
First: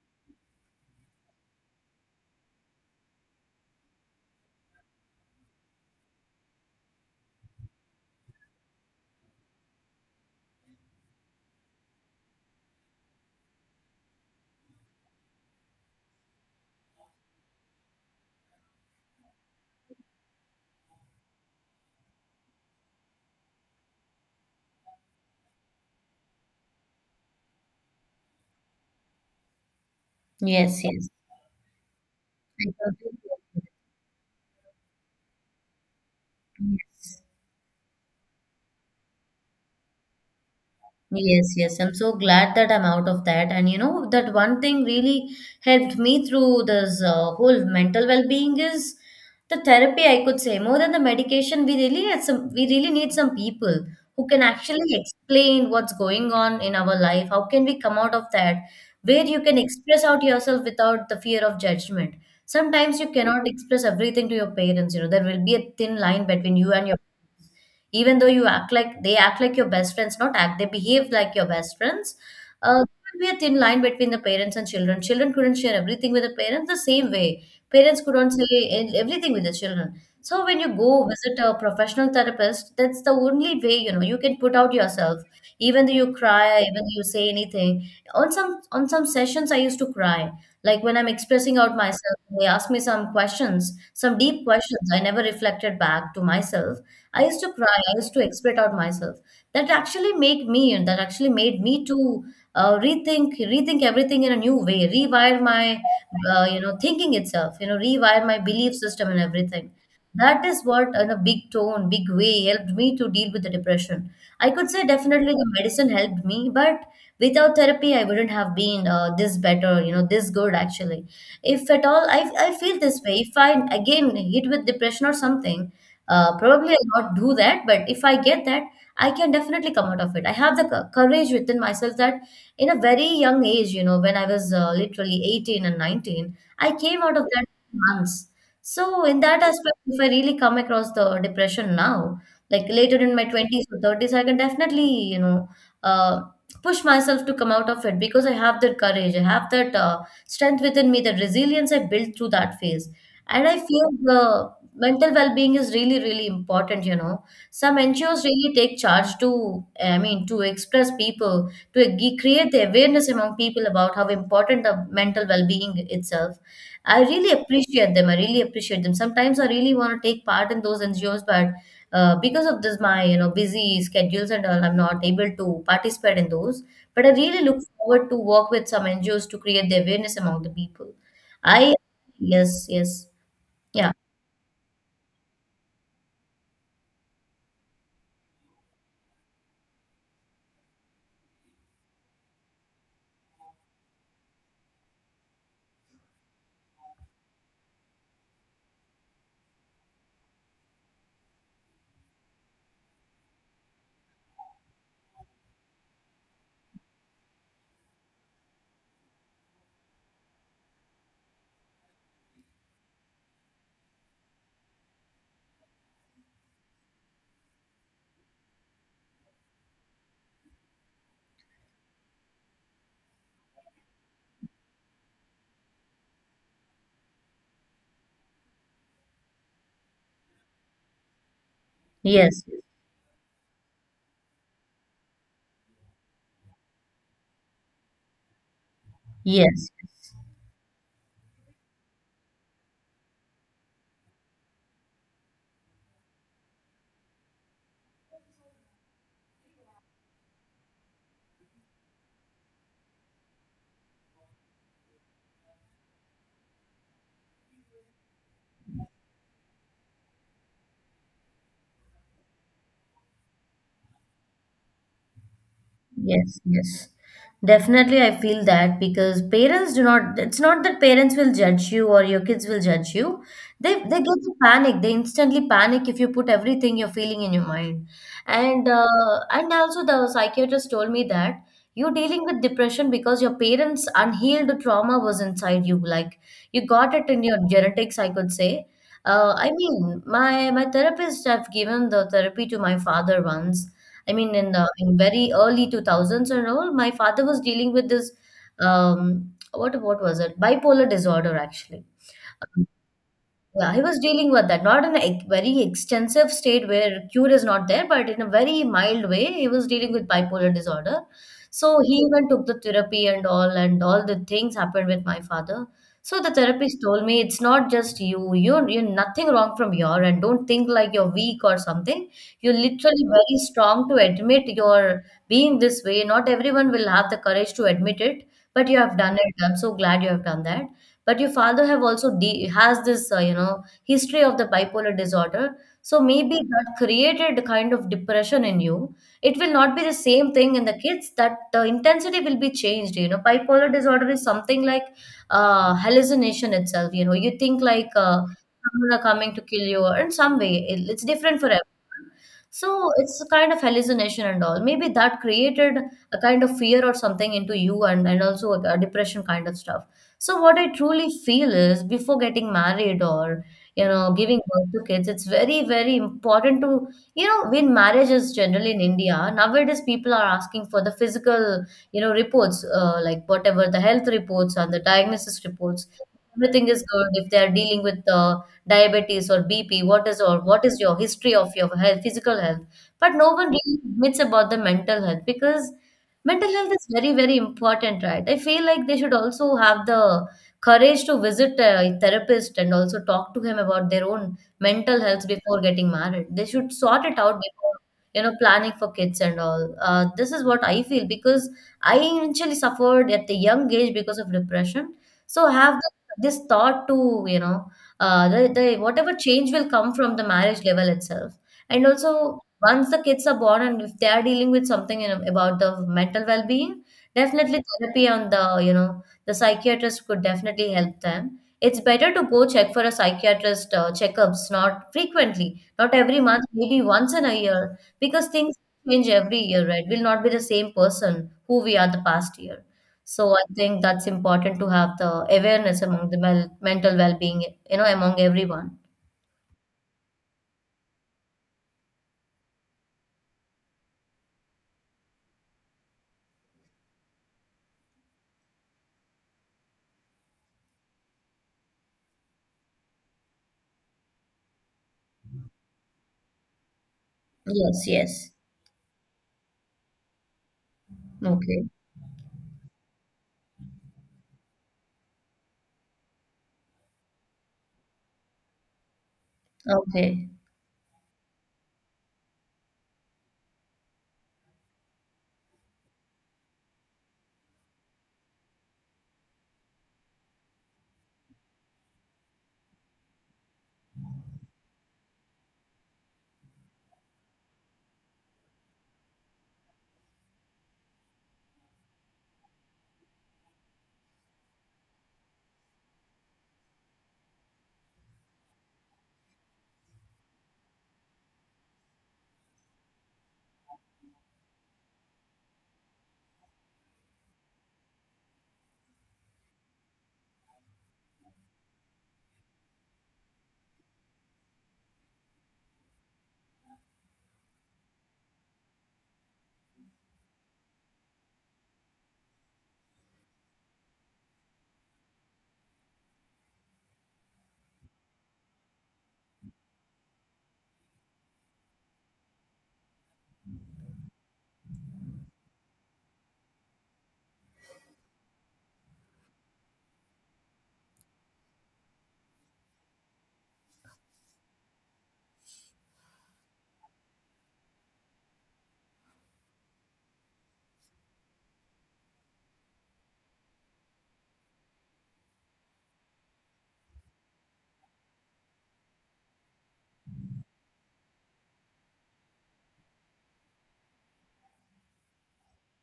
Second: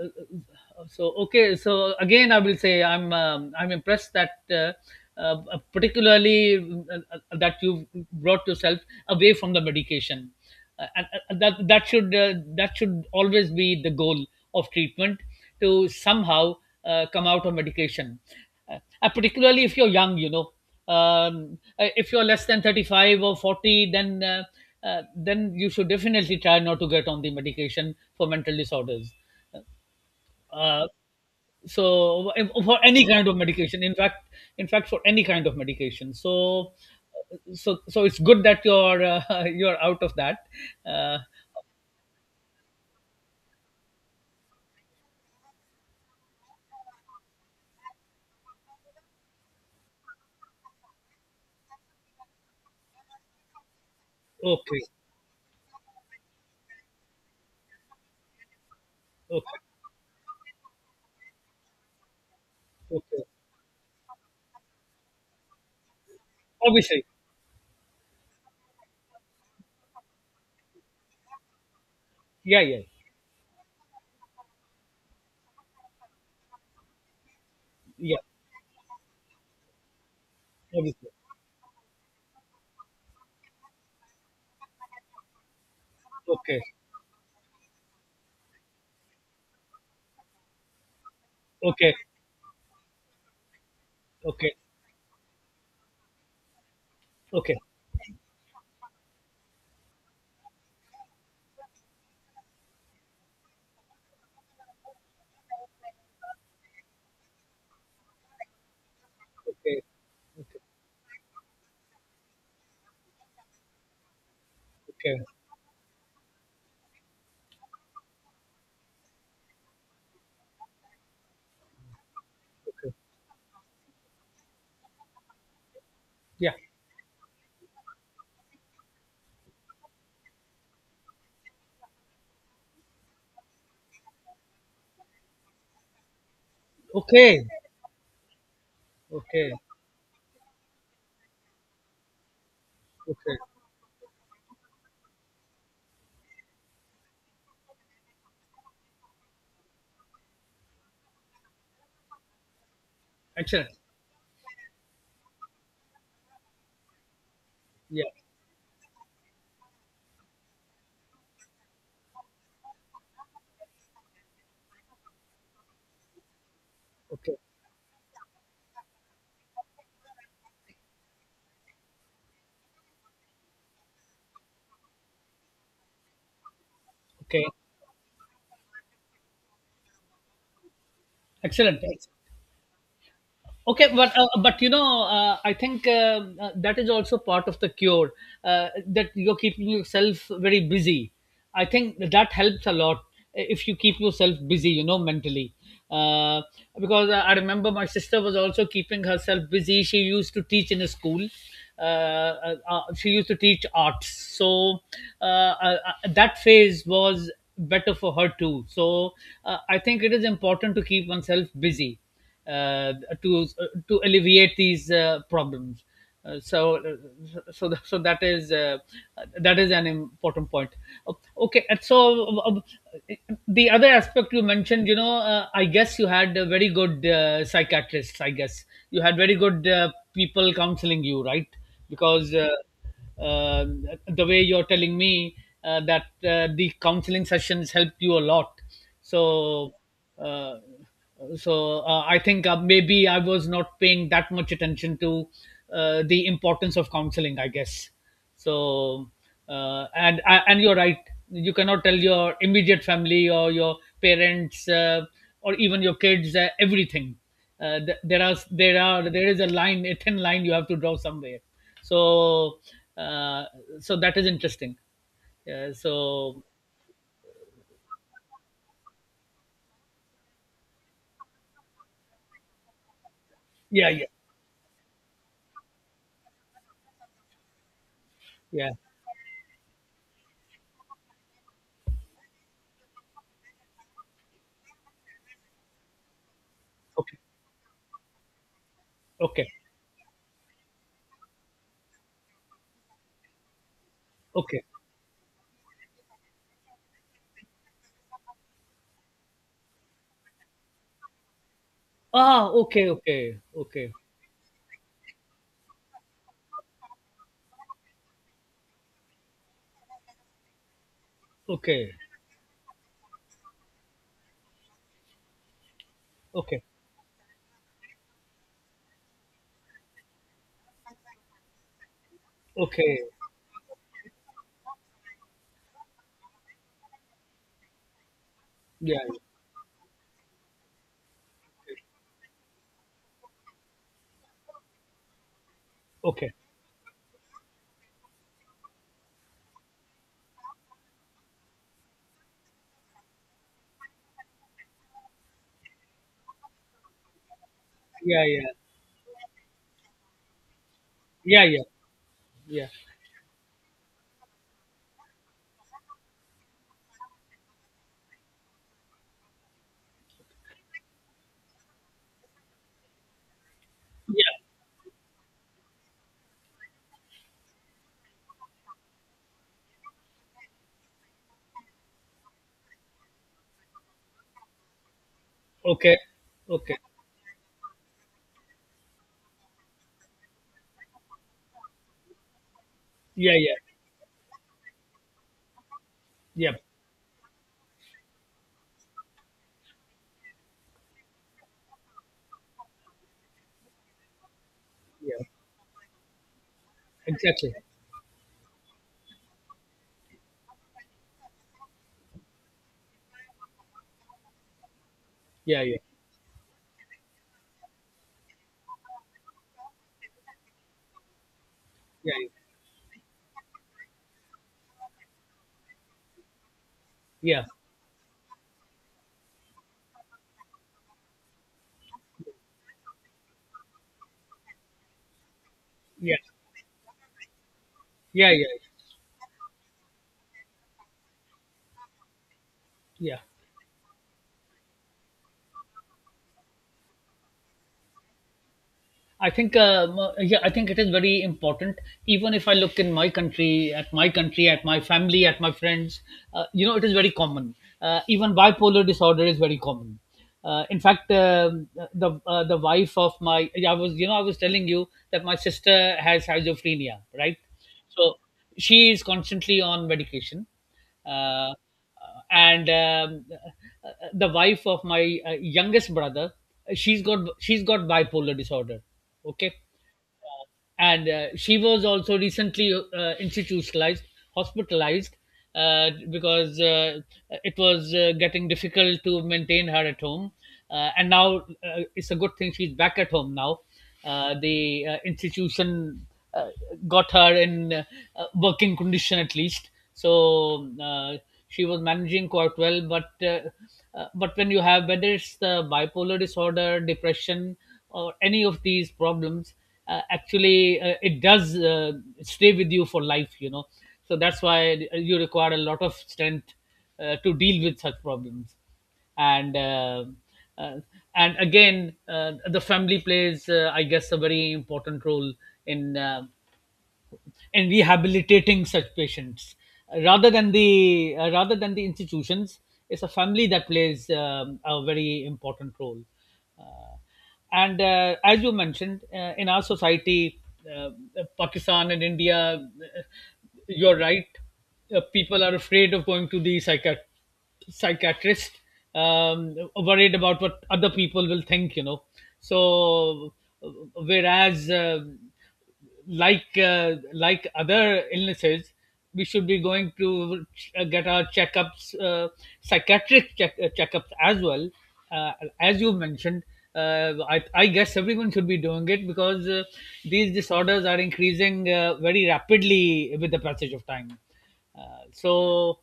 Speaker 2: so okay. So again, I will say I'm impressed that. Particularly, that you've brought yourself away from the medication, and, that that should always be the goal of treatment, to somehow come out of medication, particularly if you're young, you know. If you're less than 35 or 40, then then you should definitely try not to get on the medication for mental disorders.
Speaker 1: yes,
Speaker 2: uh,
Speaker 1: yes.
Speaker 2: so
Speaker 1: I
Speaker 2: for
Speaker 1: totally
Speaker 2: any kind of
Speaker 1: agree.
Speaker 2: medication, in fact. For any kind of medication. so
Speaker 1: Yes.
Speaker 2: uh, so so it's good that you're, <laughs> you're out of that. uh,
Speaker 1: Yes, yes. I'm so glad that I'm out of that. And you know, that one thing really helped me through this whole mental well-being is the therapy, I could say. More than the medication, we really need some people who can actually
Speaker 2: okay,
Speaker 1: explain what's going on in our life. How can we come out of that? Where you
Speaker 2: okay,
Speaker 1: can express out yourself without the fear of judgment. Sometimes you
Speaker 2: okay.
Speaker 1: cannot express everything to your parents, you know, there will be a thin line between you and your,
Speaker 2: Obviously.
Speaker 1: even though you act like your best friends not act they behave like your best friends.
Speaker 2: Yeah,
Speaker 1: uh,
Speaker 2: yeah,
Speaker 1: there would be a thin line between the parents and children. Children couldn't share everything with the parents the same way. Parents
Speaker 2: yeah.
Speaker 1: couldn't say everything with the children. So when you go
Speaker 2: Obviously.
Speaker 1: visit a professional therapist, that's the only way, you know, you can put out yourself. Even though you cry,
Speaker 2: Okay,
Speaker 1: even though you say anything. On some sessions I used to cry. Like when I'm expressing out
Speaker 2: okay,
Speaker 1: myself, they ask me some questions, some deep
Speaker 2: okay,
Speaker 1: questions I never reflected back to myself. I used to
Speaker 2: okay,
Speaker 1: cry, I used to express out myself. That actually made me to rethink, everything in a new way, rewire my you know, thinking itself, you know, rewire my belief system and everything.
Speaker 2: okay,
Speaker 1: That
Speaker 2: okay,
Speaker 1: is what in a big way helped me to deal with the depression. I could say
Speaker 2: okay.
Speaker 1: definitely the medicine helped me, but without therapy I wouldn't have been this better, you know, this good actually. If at all I feel
Speaker 2: okay.
Speaker 1: this way, if I again hit with depression or something,
Speaker 2: Yeah,
Speaker 1: probably I'll not do that, but if I get that, I can definitely come out of it. I have the courage within myself that in a very young age, you know, when I was literally 18 and 19, I came out of that
Speaker 2: okay,
Speaker 1: months. So, in that
Speaker 2: okay,
Speaker 1: aspect, if I really come across the depression now, like later in my
Speaker 2: okay.
Speaker 1: 20s or 30s, I can definitely, you know, uh, push myself to come out of it because I have that courage, I have that strength within me, that resilience I built through that phase. And I
Speaker 2: Excellent.
Speaker 1: feel the mental well being is really, really important, you know. Some
Speaker 2: Yeah,
Speaker 1: NGOs really take charge to, I mean, to express people to create the awareness among people about how important the mental well-being itself. i really
Speaker 2: okay,
Speaker 1: appreciate them i really appreciate them. Sometimes I really want to take part in those NGOs, but because of this, my, you know, busy schedules and all, I'm not able to participate in those. But I really
Speaker 2: okay.
Speaker 1: look forward to work with some NGOs to create the awareness among the people. I
Speaker 2: Excellent.
Speaker 1: yes. Yes.
Speaker 2: Okay.
Speaker 1: Yeah.
Speaker 2: But I think that is also part of the cure, that you're keeping yourself very busy. I think that helps a lot if you keep yourself busy, mentally. Uh, because I remember my sister was also keeping herself busy. She used to teach in a school. She used to teach arts, so uh, that phase was better for her too. So I think it is important to keep oneself busy, uh, to alleviate these problems. So, so, th- so that is uh, that is an important point. O- Okay. And so the other aspect you mentioned, I guess you had a very good, psychiatrists. I guess you had very good people counseling you, right? Because
Speaker 1: Yes,
Speaker 2: uh, the way you're telling me that the counseling sessions helped you a lot.
Speaker 1: yes.
Speaker 2: So, uh, so I think maybe I was not paying that much attention to the importance of counseling, I guess. So and you're right, you cannot tell your immediate family or your parents, or even your kids, everything. There are, there is a line, a thin line, you have to draw somewhere. So uh, so that is interesting. uh,
Speaker 1: Yes,
Speaker 2: so
Speaker 1: yes. Definitely, I feel that because parents do not, it's not that parents will judge you or your kids will judge you. They
Speaker 2: yeah,
Speaker 1: they
Speaker 2: yeah,
Speaker 1: get to panic. They instantly panic if you put everything you're feeling in your mind. And
Speaker 2: yeah.
Speaker 1: uh, and also the psychiatrist told me that you're dealing with depression because your parents' unhealed trauma was inside you. Like you got it
Speaker 2: Okay,
Speaker 1: in your genetics, I could say.
Speaker 2: okay,
Speaker 1: I mean, my therapist have given the therapy to my father once. I mean, in
Speaker 2: okay.
Speaker 1: the in very early 2000s and all, my father was dealing with this what was it? Bipolar disorder, actually.
Speaker 2: Ah, okay, okay,
Speaker 1: Yeah, he
Speaker 2: okay,
Speaker 1: was dealing with that, not in a very extensive state where cure is not there, but in a very mild way, he was dealing with bipolar disorder. So
Speaker 2: okay,
Speaker 1: he even took the therapy and all the things happened with my father. So the
Speaker 2: okay,
Speaker 1: therapist told me, it's not just you, you're nothing wrong from your end. Don't think like you're weak or something. You're
Speaker 2: okay.
Speaker 1: literally very strong to admit you're being this way. Not everyone will have the courage to admit it, but you
Speaker 2: Yeah,
Speaker 1: have done
Speaker 2: yeah,
Speaker 1: it. I'm so glad you have done that, but your father have also de has this, history of the bipolar disorder, so
Speaker 2: okay.
Speaker 1: maybe that created a kind of depression in you. It will not be the same thing in the kids, that the intensity will be changed, you know. Bipolar disorder is something like, hallucination itself, you know, you think like,
Speaker 2: Yeah, yeah,
Speaker 1: someone are coming to kill you, or in some way it's different
Speaker 2: yeah,
Speaker 1: for
Speaker 2: yeah,
Speaker 1: everyone.
Speaker 2: yeah,
Speaker 1: So it's a kind of hallucination and all. Maybe that created a kind of fear or something into you and also a depression kind of stuff. So what I truly feel is before getting married or, you know, giving
Speaker 2: yeah.
Speaker 1: birth to kids, it's very, very important to, you know, when marriage is generally in India, nowadays people are asking for the physical, you know, reports, like whatever the health reports and the diagnosis reports.
Speaker 2: Okay,
Speaker 1: Everything
Speaker 2: okay.
Speaker 1: is good if they are dealing with diabetes or BP, what is or what is your history of your health, physical health. But no
Speaker 2: Yeah,
Speaker 1: one
Speaker 2: yeah,
Speaker 1: really admits about the mental health because mental
Speaker 2: yeah,
Speaker 1: health is very, very important, right? I feel like they should also have the courage to visit a therapist and also talk to him about their own mental
Speaker 2: yeah.
Speaker 1: health before getting married. They should sort it out
Speaker 2: Exactly.
Speaker 1: before, you know, planning for kids and all. This is what I feel because I initially suffered at the young age because of depression. So I
Speaker 2: Yeah, yeah,
Speaker 1: have this thought to, you know, the whatever change will come from the marriage level itself and
Speaker 2: yeah,
Speaker 1: also once the kids are born and if they are dealing with something in about the mental well-being,
Speaker 2: yeah,
Speaker 1: definitely therapy on the, you know, the psychiatrist could definitely help them. It's better to go check for a psychiatrist checkups, not frequently, not
Speaker 2: yeah,
Speaker 1: every month, maybe once in a year, because
Speaker 2: yeah, yeah,
Speaker 1: things
Speaker 2: yeah,
Speaker 1: change every year, right, we'll not be the same person who we are the past year.
Speaker 2: yeah.
Speaker 1: So I think that's important to have the awareness among the mental well-being, you know, among everyone.
Speaker 2: I think, yeah, I think it is very important. Even if I look in my country, at my country, at my family, at my friends, it is very common. Even bipolar disorder is very common. In fact, the wife of my, yeah, I was telling you that my sister has schizophrenia, right?
Speaker 1: Yes,
Speaker 2: So
Speaker 1: yes.
Speaker 2: she is constantly on medication. Uh,
Speaker 1: Okay.
Speaker 2: and the wife of my youngest brother, she's got bipolar disorder. Okay.
Speaker 1: Okay.
Speaker 2: Uh, and she was also recently institutionalized, hospitalized, uh, because it was getting difficult to maintain her at home. And now, it's a good thing she's back at home now. The institution uh, got her in working condition, at least. So she was managing quite well. But when you have, whether it's the bipolar disorder, depression, or any of these problems, actually it does stay with you for life. You know, so that's why you require a lot of strength to deal with such problems, and uh, uh, and again, the family plays, I guess, a very important role in rehabilitating such patients, rather than the institutions. It's a family that plays, a very important role. uh, and as you mentioned, in our society, uh, Pakistan and India, you're right. People are afraid of going to the psychiatrist, worried about what other people will think, you know. So uh, whereas, like other illnesses, we should be going to get our checkups, psychiatric checkups as well. Uh, as you mentioned, I guess everyone should be doing it, because these disorders are increasing very rapidly with the passage of time. So,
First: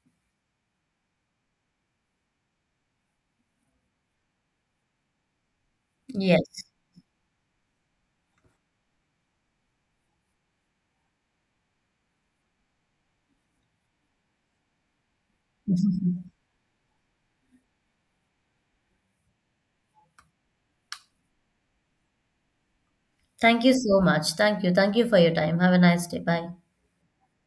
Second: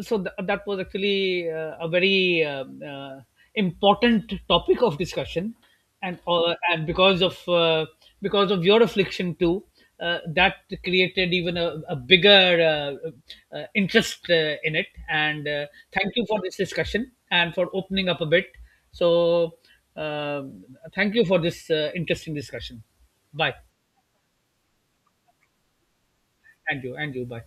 Speaker 2: that was actually a very important topic of discussion, and uh,
Speaker 1: Yes.
Speaker 2: and because of your affliction too, that created even a bigger interest in it. And thank you
Speaker 1: <laughs>
Speaker 2: for this discussion and for opening up a bit. So, um, thank you for this interesting discussion. Bye.
Speaker 1: Thank you so much. Thank you. Thank you for your time. Have a nice day. Bye.
Speaker 2: And you. And you. Bye.